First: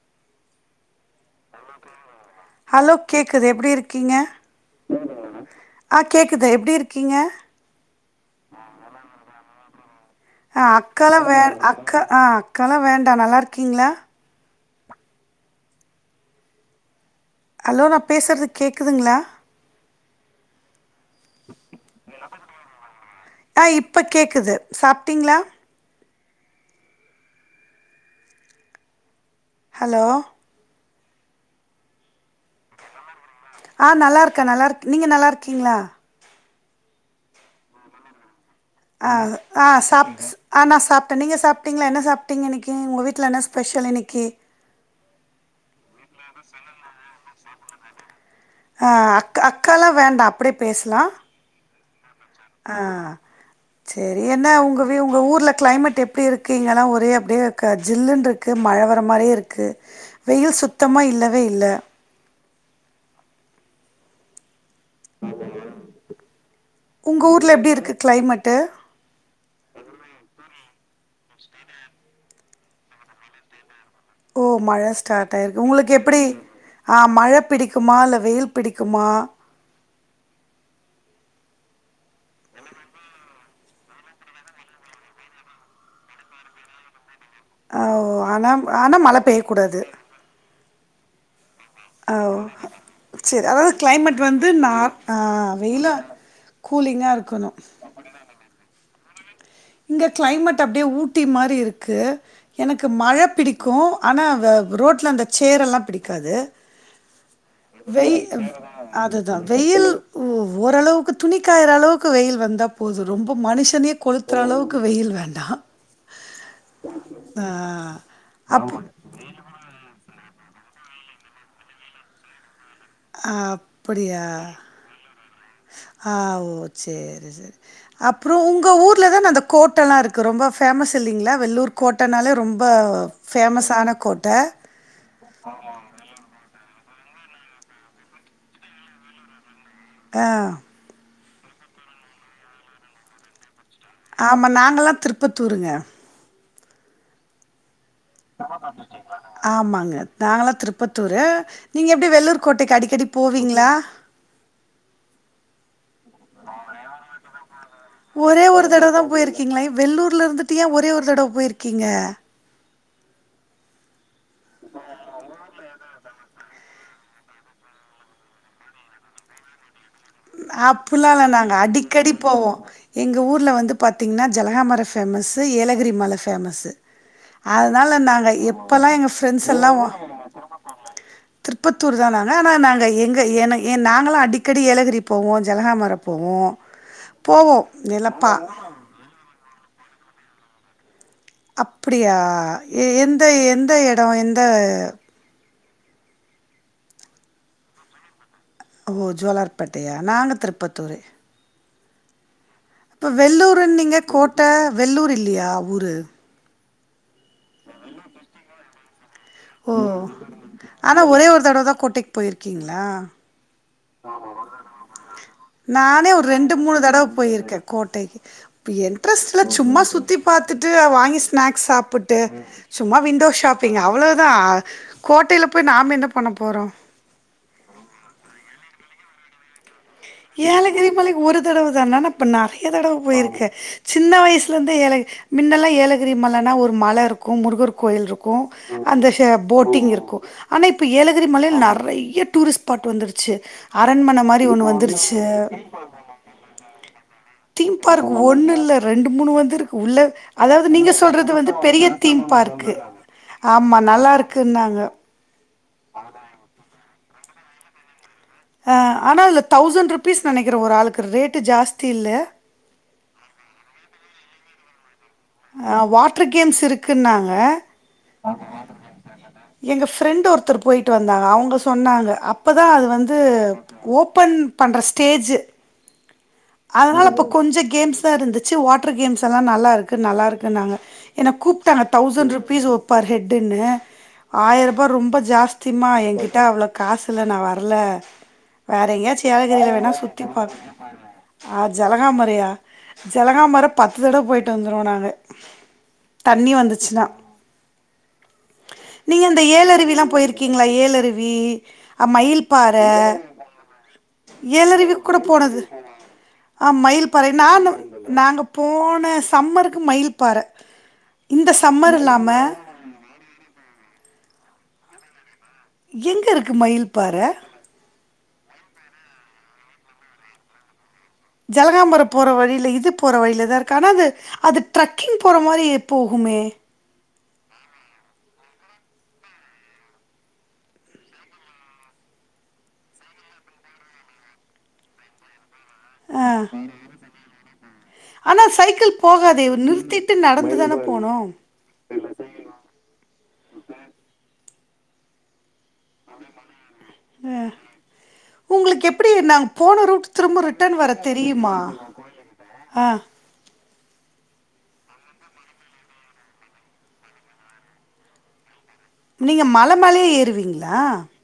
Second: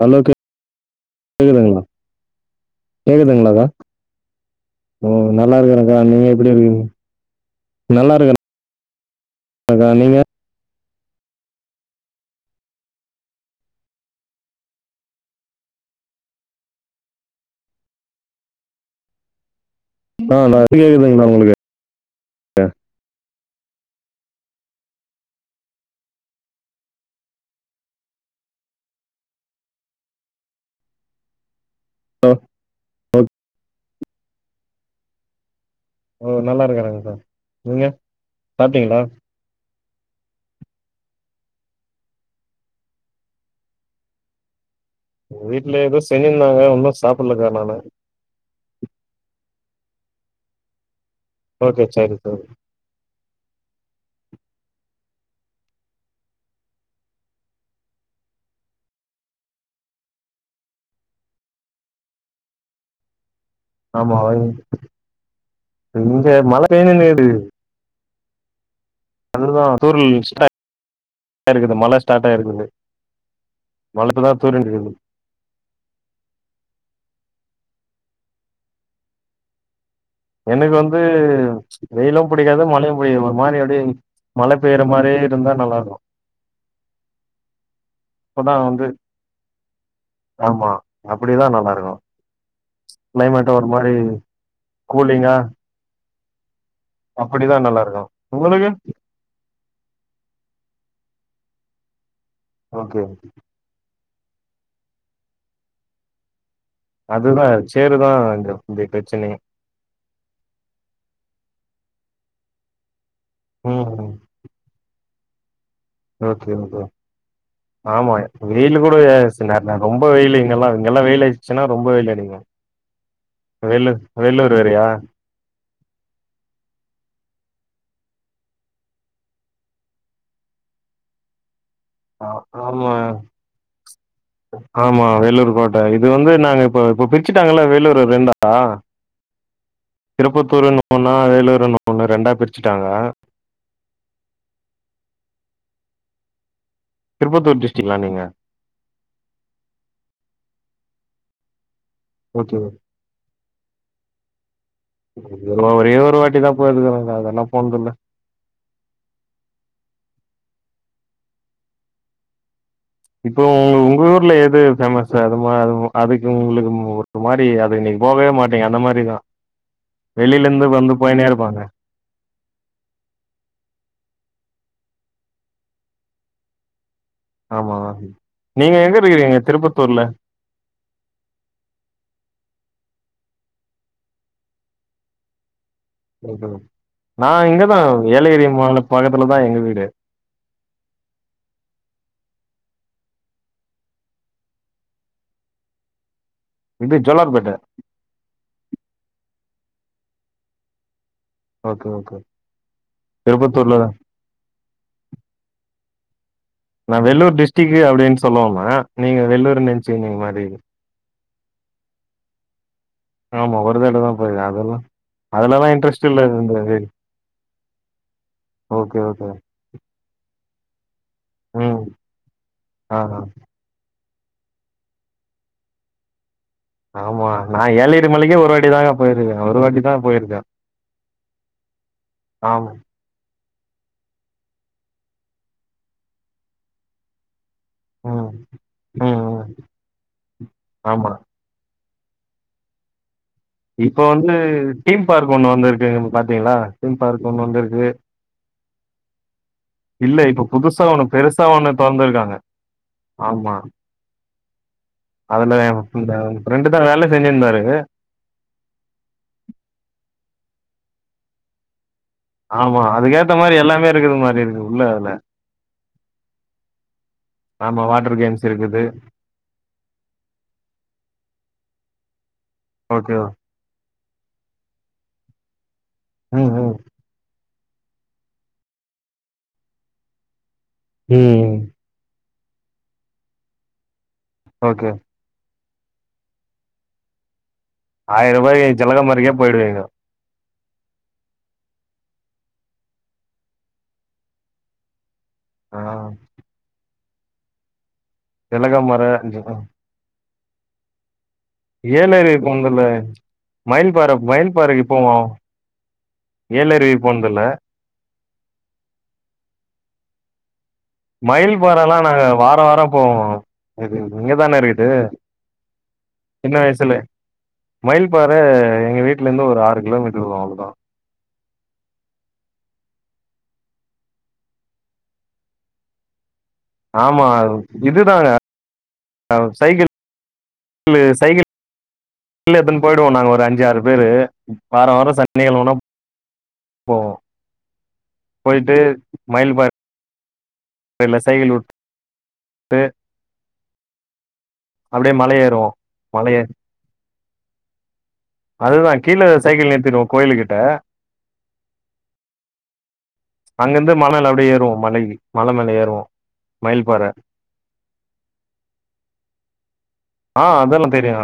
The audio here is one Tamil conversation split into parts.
ஹலோ கே ஹலோ கேக்குது கேக்குதுங்களாக்கா எப்டி இருக்கீங்க ஓ நல்லா இருக்கிறேக்கா ஆஹ் நீங்க கேக்குது எப்படி எப்டி இருக்கீங்க அதா நீங்க அக்கால வேண் அக்கா ஆஹ் அக்கால்லா வேண்டா நல்லா இருக்கீங்களா ஹலோ நா பேசுறது கேக்குதுங்களா ஆஹ் நா இப்போ கேக்குதுங்களா உங்களுக்கு அ ஆ இப்ப கேக்குது சாப்டீங்களா ஹலோ ஓ ஆஹ் நல்லா இருக்கே நல்லா இருக் நீங்க நல்லாருக்கீங்களா நல்லா இருக்குரேங்கா நீங்க சாப்பிட்டீங்களா அஹ் ஆஸ் டாப்ஸ்கு ஆ நா சாப்டே நீங்க சாப்டீங்களா என்ன சாப்டீங்க இன்னைக்கி உங்க வீட்ல என்ன ஸ்பெஷல் இன்னைக்கி வீட்ல எதோ செஞ்சிருந்தாங்க வுன்னு சாப்டலக்கா நானு அஹ் அ அக் அக்கால்லா வேண்டா அப்டியே பேசலா ஓகே சேரிப்பா அஹ் சேரி என்ன உங்க வீ உங்க ஊர்ல கெளைமேட் எப்டி இருக்கு இங்கெல்லா ஒரே அப்டியே க ஜில்லுனுருக்கு மழ வர மாரியே இருக்கு வெயில் சுத்தமா இல்லவே இல்ல [inaudible] ஆமா வை இங்க மழ பேஞ்சினுக்குது கெளைமெட்டு அதுதா தூறல் ஸ்டார்ட் டா இருக்குது மழ ஸ்டார்ட் ஆ இருக்குது ஓ மழ ஸ்டார்ட் ஆயிருக்கு உங்களுக்கு எப்டி ஆ மழ பிடிக்குமா இல்ல வெயில் பிடிக்குமா எனக்கு வந்து வெயிலு புடிக்காது மழயு புடிக்காதுமா ஒரு மாரி அப்டியே மழ பெய்ற மாரியே இருந்தா நல்லா இருக்கு ஆ ஓ ஆனா ஆனா மழ பெய்ய கூடாது அப்டிதா நல்லார் ஆ ஓ செரி அதாவது மாரி கெளைமேட் வந்து நார் ஆஹ் வெயில அப்டிதா நல்லா இருக்கு உங்களுக்கு இங்க கெளைமேட் அப்டியே ஊட்டி மாரி இருக்கு எனக்கு ஓகே மழ பிடிக்கு ஆனா வ ரோட்ல அந்த சேறேல்லா பிடிக்காது அதுதா சேருதா வெய் இந்த இந்த அதுதா பிரச்சனையே வெயில் ஓ ஓரளவுக்கு துணிக்காயற அளவுக் கு வெயில் வந்தா போது ரொம்ப மனுஷனே ம் கொளுத்துற அளவுக்கு வெயில் வேண்டா ஓகே ஓகே ஆமா அப் வெயிலு ஆமாங்க. கூட சில நேர ரொம்ப ரொம்ப வெயிலுங்கல்லா இங்கல்லா வெயிலு ஆயிடுச்சுன்னா ரொம்ப வெயிலடிக்கு அ அப்பிடியா ஆ ஓ சேரி சேரி அப்புறோ உங்க ஊர்ல தான அந்த கோட்டேல்லா இருக்கு ரொம்ப பேமஸ் இல்லைங்ளா வெள்ளூர் ஆ கோட்டைனாலே ரொம்ப ஆமாங்க ஃபேமஸான கோட்டை. ஆமா வேலூர் கோட்ட இது வந்து நாங்க இப்ப இப்ப பிரிச்சிட்டாங்கள வேலூர ரெண்டா ஆ. திருப்பத்தூர் [inaudible] ஒன் அ வேலூர [inaudible] ஒண்ணு ரெண்டா பிரிச்சுட்டாங்க ஆமா நாங்கல்லா திருப்பத்தூருங்க திருபாத்தூர் டிஸ்ட் ஆமாங்க நாங்களா திருப்பத்தூரு நீங்க எப்பிடி வெள்ளூர் ஓகே கோட்டைக்கி அடிக்கடி போவீங்ளா ஒரே ஒரு வாட்டி தா போயிருகெங்க அதெல்லா போனதல்ல ஒரே ஒரு தடவ தா போயிருக்கீங்களா ஏ வெள்ளூர்லருந்துட்டு ஏ ஒரே ஒரு தடவ போயிருக்கீங்க இப்போ உ உங்க ஊர்ல எது பேமஸு அதுமா அதுக்கு உங்களுக்கு ஓர் ஒரு மாரி அது இன்னிக்கி போவே மாட்டீங்க அந்த மாரிதா வெளில இருந்து வந்து அப்பல்லா இல்ல போயினே நாங்க இருப்பாங்க அடிக்கடி போவோ எங்க ஊர்ல வந்து பாத்தீங்ன்னா ஜலகாமர ஃபேமஸ்ஸு ஏலகிரி மல ஃபேமஸ்ஸு ஆமா அதனால நாங்க நீங்க எப்பல்லா எங்க இருக்கிறீங்க ஃப்ரெண்ட்ஸெல்லா திருப்பத்தூர்ல திருப்பத்தூர் தா நாங்க ஆனா நாங்க எங்க ஏ ஏ நாங்களா அடிக்கடி ஏலகிரி போவோ ஜலகாமரம் ஓ ஹோ நா இங்கதா எல்லா பா ஏலகிரி மல பக்கத்துல தா எங்க வீடு அப்பிடியா எ எந்த எந்த எடோ எந்த என்து ஜோலார்பேட்ட ஓ ஜோலார்பேட்டையா நாங்க திருப்பத்தூரு ஓகே ஓகே அப்ப திருப்பத்தூர்லதா வெள்ளூர்னிங்க கோட்ட வெள்ளூரில்லையா ஊரு நான் வெள்ளூர் டிஸ்ட்ரிக்கு அப்டின்னு சொல்ல வந்த ஓ ஆனா ஒரே ஒரு தடவ தா கோட்டைக் போயிருக்கீங் ஆமா ஒரு தடவ தா போயிருக்கே அதெல்லா அதுலலா இன்ட்ரெஸ்ட் நானே இல்ல ஒரு இந்த ரெண்டு இது மூணு தடவ போயிருக்கே கோட்டைக்கி இப்ப ஓகே ஓகே என்ட்ரெஸ்ட்ல சும்மா சுத்தி பாத்துட்டு வாங்கி ஸ்நாக்ஸ் ம் சாப்புட்டு சும்மா ஆ விண்டோ ஷாப்பிங் அவ்ளோ தா கோட்டையில போய் நாமென்ன பண்ணப் ஆமா நா ஏலகிரி மலைக்கே ஒரு வாட்டிதாங்க போயிருக்கே ஒரு வாட்டி தா போயிருக்கே ஏலகிரி மலைக்கி ஒரு தடவு தானா நா இப்ப நறைய ஆமா. தடவ போயிருக்கே சின்ன வயசுலந்தே ஏலக் மின்னெல்லா ஏலகிரி மலன்னா ஒரு மலருக்கு முருகரு ம். கோயில்ருக்கு அந்த ம், ஷே ம். போட்டிங் இருக்கு ஆனா இப்ப ஆமா. ஏலகிரி மலேல் நறை யா டூரிஸ்ட்பாட் வந்துருச்சு இப்ப அரண்மன வந்து மாரி ஒன்னு வந்துரு தீம் ச்சி பார்க் ஒண்ணு வந்திருக்குங்க பாத்தீங்களா? தீம் பார்க் ஒண்ணு தீம் வந்திருக்கு. பார்க் ஒண்ணுல்ல ரெண்டு மூணு வந்துருக்கு உள்ள இல்ல இப்ப அதாவது புதுசா நீங்க ஒண்ணு சொல்றது பெருசா வந்து ஒண்ணு பெரிய தீம் தொறந்திருக்காங்க. பார்க்கு ஆமா நல்லாருக் கு நாங்க அதுல ஏ ஃப்ரெண்டு தா வேல செஞ்சிருந்தாரு அ ஆனா அதுல தௌசண்ட் ருபீஸ் நெனைக்கிறே ஒரு ஆளுக்கு ரேட்டு ஜாஸ் ஆமா அதுக்கேத்த மாரி எல்லாமே இருக்குது மாரி இருக்கு உள்ள அதுல ஆ வாட்டர் கேம்ஸ் இருக்குன்னாங்க ஆமா வாட்டர் கேம்ஸ் இருக்குது. எங்க ஃப்ரெண்ட்டு ஒருத்தர் போயிட்டு வந்தாங்க அவுங்க சொன்னாங்க இப்ப தா அது வந்து ஓகே. ஓப்பன் பண்ற ஸ்டேஜு ம், ம். அதனால இப்ப கொஞ்சோ கேம்ஸ் தா இருந்துச்சு வாட்டர் கேம்ஸெல்லா நல்லாருக்கு நல்லாருக் குன்னாங்க என்ன ம். கூப்ட்டாங்க தௌசண்ட்ருபீஸ் பர் ஹெட்டுன்னு ஆயிரூபா ஓகே. ரொம்ப ஜாஸ்திமா எங்கிட்ட அவ்ளோ காசுல்ல நா வ இல்ல ரூ. வேற ஜலக எங்கயாச்சு மாரிக்கே ஏலகிரியில போயிடுவீங்க. வேணா சுத்திப் பாக் ஆ ஜலகாமரையா ஜலகாமர பத்து தடவ போயிட்டு வந்துருவோ நாங்க ஆ. தண்ணி வந்துச்சுனா ஜலகமர, நீங்க ஜ இந்த ஏழுருவி எல்லா போயிருக்கீங்களா ஏழுருவி ஏலருவி மயில் பார போனதில்ல. மயில் பாற மயில் ஏழ் பாறைக்கு அருவி கூட போவோம். போனது ஆ ஏலருவி மயில் பாறை போனதில்ல. நான் நாங்க போன சம்மருக்கு மயில் பாற இந்த மயில் பார சம்மர் எல்லா நாங்க இல்லாம வாரம் வாரம் போவோ இங்கதான இருக்குது எங்க இருக்கு மயில் பாற மயில்பற எங்க வீட்ல இருந்து ஒரு ஆறு கிலோமீட்டர் வரும் அவளோ தா ஜலகாம்பரம் போற வழியில இது போற வழியிலதா இருக்கு ஆனா அது அது ட்ரக்கிங் போற மாரி போகுமே ஆமா இதுதாங்க சைக்கிள் கிள்ளு சைக்கிள் எடுதுன்னு போயிடுவோ நாங்க ஒரு அஞ்சு ஆறு பேரு வாரம் வாரம் சன்னிகழமனா ஆ போ ஆனா போயிட்டு சைக்கிள் போகாதே மயில் பார நிறுத்திட்டு நடந்து தான போனு சைக்கிள் உட்டு அப்படியே மல ஏறுவோ மல எறி ஆ உங்களுக்கு எப்படி கீழ நாங்க சைக்கிள் போன நிறுத்திடுவோ ரூட் கோயிலு திரும்ப கிட்ட ரிட்டன் வர தெரியுமா ஆ அங்க இருந்து மல மேல அப்படியே ஏறுவோ மலைக்கி மேல ஏறுவோ மயில் பார நீங்க மல மேலயே ஆ ஏறுவீங்களா அதெல்லா தெரியு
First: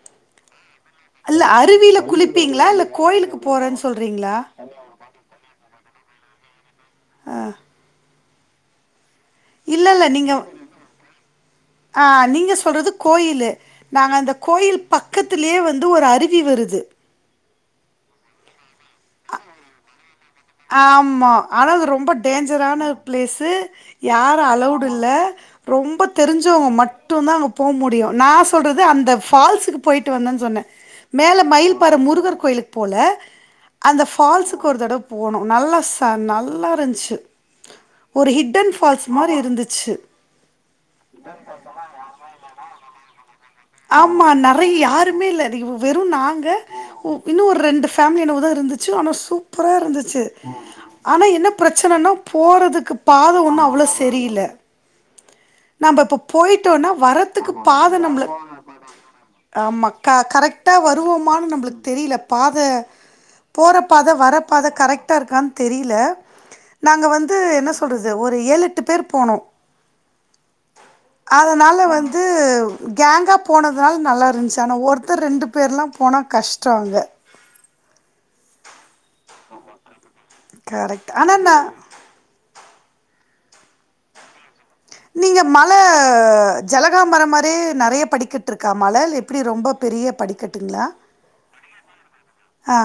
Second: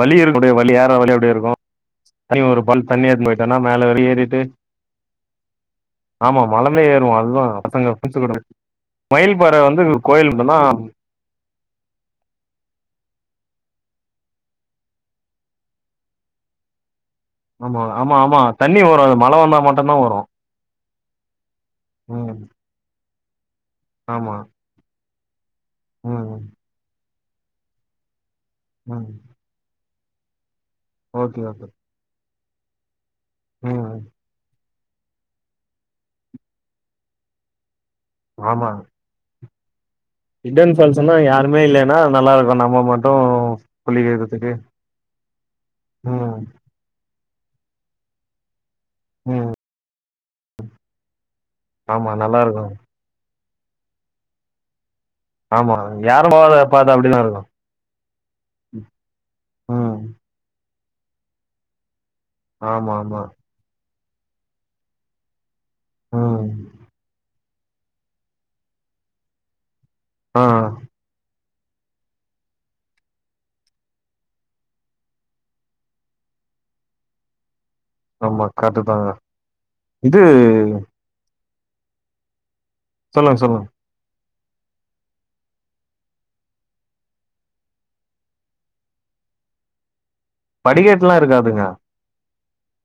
வழி இருக்கூடிய வழி அப் அல்ல அருவியில குளிப்பீங்களா இல்ல தண்ணி எடுத்துன்னு கோயிலுக்கு போயிட்டோனா போறன்னு மேல வரையு சொல்றீங்களா ஏறிட்டு [inaudible] ஆமா மலமே ஏறுவோ அதுதா பசங்க ஃப்ரெண்ட்ஸ்கூட மயில் பார வந்து இல்ல இல்ல கோயில் நீங்க உள்ளனா ஆ நீங்க சொல்றது கோயிலு நாங்க அந்த கோயில் பக்கத்துலயே வந்து ஒரு அருவி வருது ஆமா ஆமா ஆமா தண்ணி வரு அது மழ வந்தா மட்டம்தா வரும் ஆமா ஆனா அது ரொம்ப டேஞ்சரான பிளேஸு ஆமா யாரு அலவுடு் இல்ல ரொம்ப ம் தெரிஞ்சவங்க மட்டு தா அங்க போ முடியு நா சொல்றது ம் அந்த ஃபால்ஸுக்கு போயிட்டு வந்த சொன்ன ஓகே மேல ஓகே மயில் பார முருகர் கோயிலுக்கு போல ம் அந்த ஃபால்ஸுக்கு ஒரு தடவ போனோ நல்லா ச நல்லா இருந்துச்சு ஒரு ஹிட்டன் ஃபால்ஸ் மாதிரி இருந்துச்சு ஹிட்டன் ஃபால்ஸ்ன்னா யாருமே இல்லன்னா நல்லா இருக்கு நம்ம மட்டு ஆமா குளிக்கிறதுக்கு நிறைய யாருமே இல்ல இ வெறு ம் நாங்க இன்னு ஒரு ரெண்டு ஃபேமலி என்னமோதா இருந்துச்சு ஆனா ம் சூப்பரா இருந்துச்சு ஆனா என்ன ஆமா பிரச்சனன்னா நல்லா இருக்கு போறதுக்கு பாத ஒன்னு அவ்வளோ சரியில்ல ஆமா நாம இப்ப யாரும் போகாத பாதை போயிட்டோம்னா அப்டிதா இருக்கு வரத்துக்கு பாத நம்ல ஆமா ம் கர கரெக்ட் டா வருவோமான்னு நம்மளுக்கு தெரியல பாத ஆமா ஆமா போற பாத வர பாத கரெக்ட்டா இருக்கான் தெரியல ம் நாங்க வந்து என்ன சொல்றது ஒரு ஏழு எட்டு பேர் போனோ ஆ அதனால வந்து கேங்கா போனதுனால நல்லா இருந்துச்சு ஆனா ஒருத்தர் ரெண்டு பேர்லா போனா கஷ்டோ அங்க ஆமா கரெட்டு தாங்க ஆமா கரெக்ட் தாங்க கரெக்ட் ஆனா நா சொல்லுங்க சொல்லுங் நீங்க மல ஜலகாம்பரம் மாதிரி நிறைய படிக்கட்டு இருக்கா மல எப்படி ரொம்ப பெரிய படிக்கட்டுங்களா படிக்கட்டு எல்லா இருக்காதுங்க ஆ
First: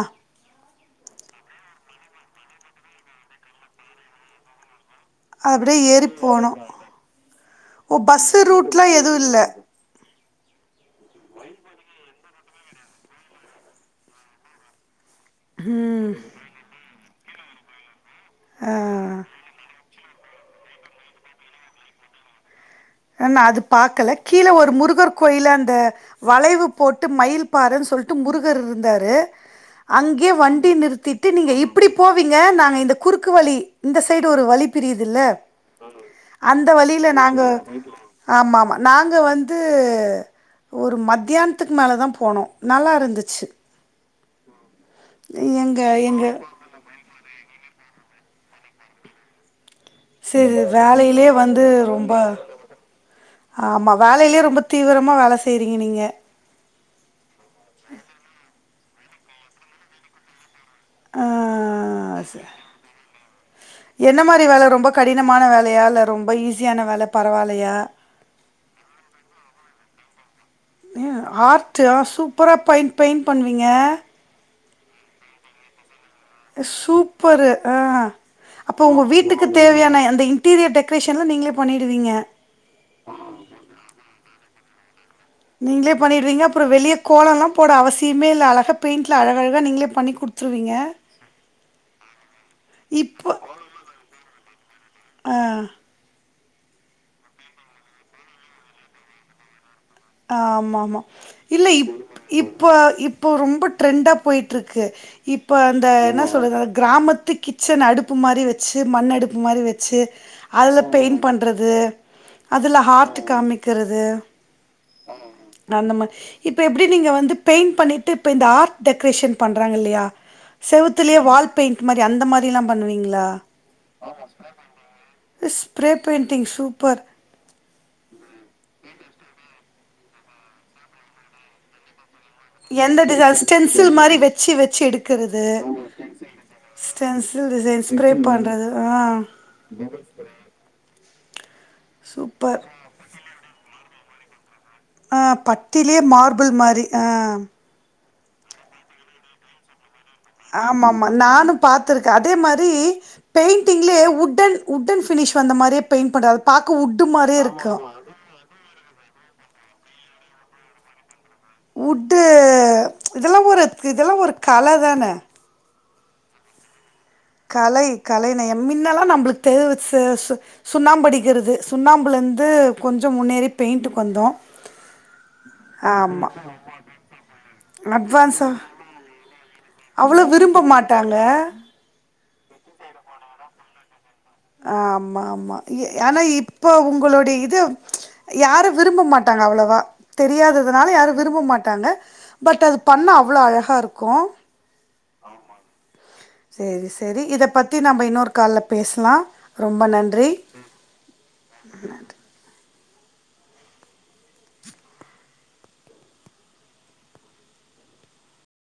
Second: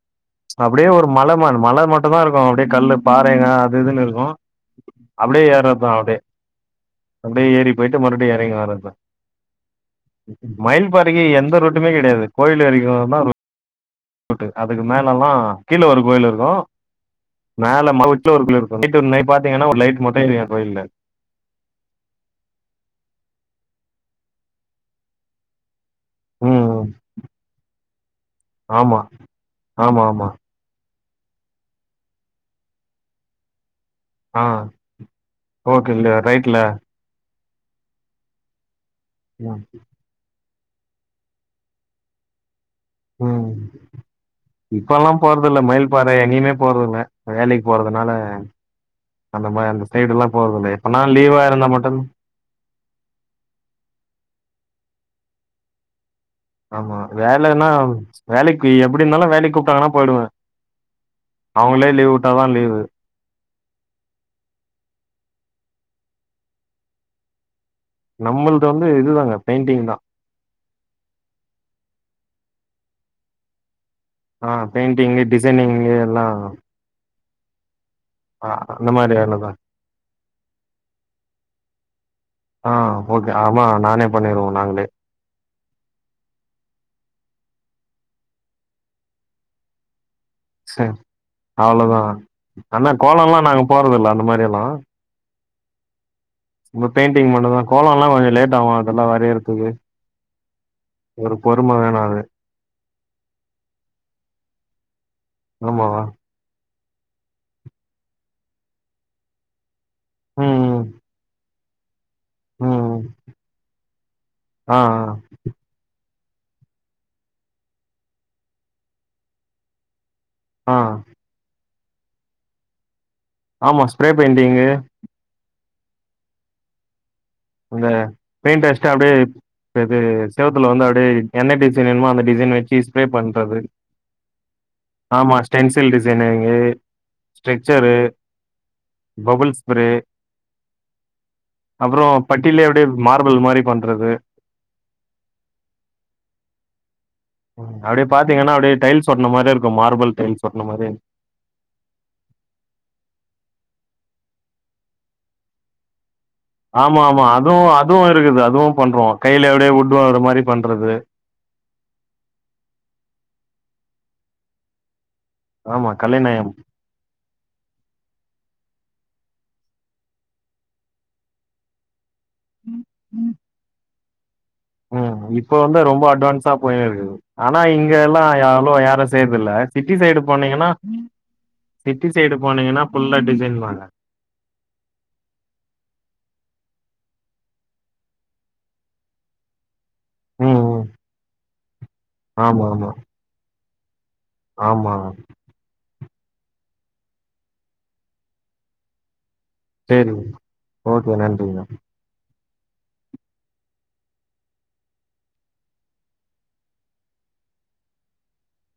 அப்டியே ஒரு மலமான் மல மட்டுந்தா இருக்கு அப்டியே கல்லு பாறைங்க அது இதுன்னு இருக்கு அப்டியே ஏறதுதா ஏறி அப்டே போனு அப்டியே ஏறி போயிட்டு ஓ மறுபடியு பஸ்ஸு எறங்கி ரூட்லா வர்ரதுதா எதுவு இல்ல மயில் பாறைக்கு எந்த ரூட்டுமே கெடையாது கோயில் வரைக்கும்தா [inaudible] ரூட்டு அதுக்கு மேல லல்லா கீழ ம் ஒரு கோயில் இருக்கு மேல மல உச் சுல ஒரு [unintelligible] இருக்கு ஆ நைட் நைட் பாத்தீங்கன்னா ஒரு லைட் மட்டு எரியு அ கோயில்ல அ நா அது பாக்கல கீழ ஒரு முருகர் கோயில் அந்த ம் வளைவு ம் போட்டு மயில் பாறன் சொல் ட்டு முருகர் ஆமா இருந்தாரு ஆமா ஆமா அங்கே வண்டி நிறுத்திட் தி நீங்க இப்டி போவீங்க நாங்க இந்த குறுக்கு வழி இந்த சைடு ஒரு ஆ வழி பிரியுதுல்ல ஓகே இல்ல ரைட்ல அந்த வழியில நாங்க ஆமாமா நாங்க வந்து ம் ஒரு மத்தியானத்துக்கு மேலதா போனோ நல்லாருந்துச்சு ம் இப்பல்லா போறதுல்ல மயில் பாற எங்க எங்கயுமே போறதுல்ல வேலைக் போறதுனால அந்த மா அந்த சைடுல்லா செர் போறதில்ல எப்பனா வேலையிலே லீவா வந்து இருந்தா மட்டுந் ரொம்ப ஆமா வேலையிலே ரொம்ப தீவிரமா வேல செய்றீங்க நீங்க ஆமா வேலன்னா வேலைக்கு எப்படினாலு வேலைக்கு கூப்ட்டாங்கன்னா போயிடுவே அவங்களே லீவ் ஆ வுட்டாதா ச லீவு என்ன மாரி வேல ரொம்ப கடினமான வேலயா இல்ல ரொம்ப ஈஸியான வேல பரவாலயா நம்மள்து வந்து இதுதாங்க பெயிண்டிங்தா எ ஆர்ட் ஆ சூப்பரா பைன் பெயிண்ட் பண்ணுவீங்க. ஆ பெய்ண்டிங் டிசைனிங் சூப்பரு ஆ ஆ அப்போ அந்த ஒங்க மாரி வீட்டுக்கு வேலதா தேவையான அந்த இன்டீரியர் டெக்கரேஷன்லா நீங்களே பண்ணிடுவீங்க. ஆ ஓகே ஆமா நானே பண்ணிருவோ நாங்களே நீங்களே பண்ணிடுறீங்க அப்பறொ வெளிய கோலோல்லா போட அவசியமே இல்ல அழகா பெயிண்ட்ல அழகழகா நீங்களே பண்ணி குடுத் சர் அவ்ளோதா ஆனா இப்போ கோலோல்லா நாங்க போட்ரது இல்ல அந்த மாரியெல்லா அ ம்ப பெயிண்டிங் மட்டுந்தா கோலோல்லா கொஞ்ச லேட் ஆகு அதெல்லா வரையறத்துக்கு ஆமாமா இல்ல இப் அது இப்பொ இப்போ ரொம்ப ட்ரெண்டா போயிட்டுருக்கு இப்ப அந்த ஆமாவா என்ன சொல்றது கிராமத்து கிச்சன் அடுப்பு மாரி வச்சு மண் அடுப்பு மாரி வச்சு அதுல ம் ம் பெயிண்ட் பண் றது அதுல ம் ஹார்ட் காமிக்கறது ஆ அந்த மா இப்ப எப்படி நீங்க வந்து பெயிண்ட் பண்ணிட்டு இப்போ இந்த ஆர்ட் டெக்கரேஷன் பண்றாங்க இல்லயா ஆ ஆ செவுத்துலேயே வால் பெயிண்ட் மாரி அந்த மாரில்லா பண்ணுவீங்ளா ஆமா spray painting spray painting super ந்த பெயிண்ட் அடுச்சுட்டு அப்டியே இதெது செவத்துல வந்து அப்டியே என்ன டிசைன் வேணுமோ அந்த டிசைன் வச்சு எந்த ஸ்ப்ரே டிச பண்றது ஸ்டென்சில் மாரி வெச்சு வெச்சு ஆமா எடுக்கறது stencil designing stencil design structure spray பண்றது ஆ பபுள் ஸ்ப்ரே அப்றோ சூப்பர் பட்டிலே அப்டியே மார்பல் மாரி பண்றது ஆ பட்டிலேயே மார்பிள் மாரி ஆஹ் அப்டியே பாத்தீங்கன்னா அப்டியே டைல்ஸ் ஒட்ன மாரி இருக்கு மார்பள் ஆமாமா நானும் பாத்துருக்க அதே மாரி பெயிண்டிங்லே உட்டன் உட்டன் பினிஷ் வந்த மாரியே பெய்ண் பண்ற ஆமா ஆமா அதுவு அதுவு இருக்குது அதுவும் பண்றோ கைல அப்டியே வுட் டு வாங்ற மாரி பண்றது உட்டு இதெல்லா ஒரு கிதெல்லா ஒரு கலதானே ஆமா கலைநயம் கலை கலை நயம் மின்னலா நம்மளுக்கு தெ ச ச சுண்ணாம்படிக்கறது சுண்ணாம்புல இருந் து கொஞ்ச முன்னேறி பெயிண்ட்டுக் வந்தோ ம் இப்ப வந்து ரொம்ப ஆமா அட்வான்ஸா போய்னே இருக்குது ஆனா இங்க எல்லா அட்வான்ஸா அவ்ளோ யாரு செய்றதில்ல சிட்டி சைடு அவ்ளோ விரும்ப போனீங்கன்னா மாட்டாங்க சிட்டி சைடு போனிங்கனா ஃபுல்லா டிசைன் தாங்க ஆ ஆமா ஆமா ஆனா இப்ப உங்களுடைய இது யாரு விரும்ப மாட்டாங் அவ்ளவா ம் ம் தெரியாததுனால யாரு விரும்ப மாட்டாங்க பட் ஆமா அது ஆமா பண்ணா அவ்ள அழகா இருக் ஆமா செரி செரி இத பத்தி நம்ப இன்னொரு கால்ல பேசலா சேரிங் ஓகே நன்றிங்க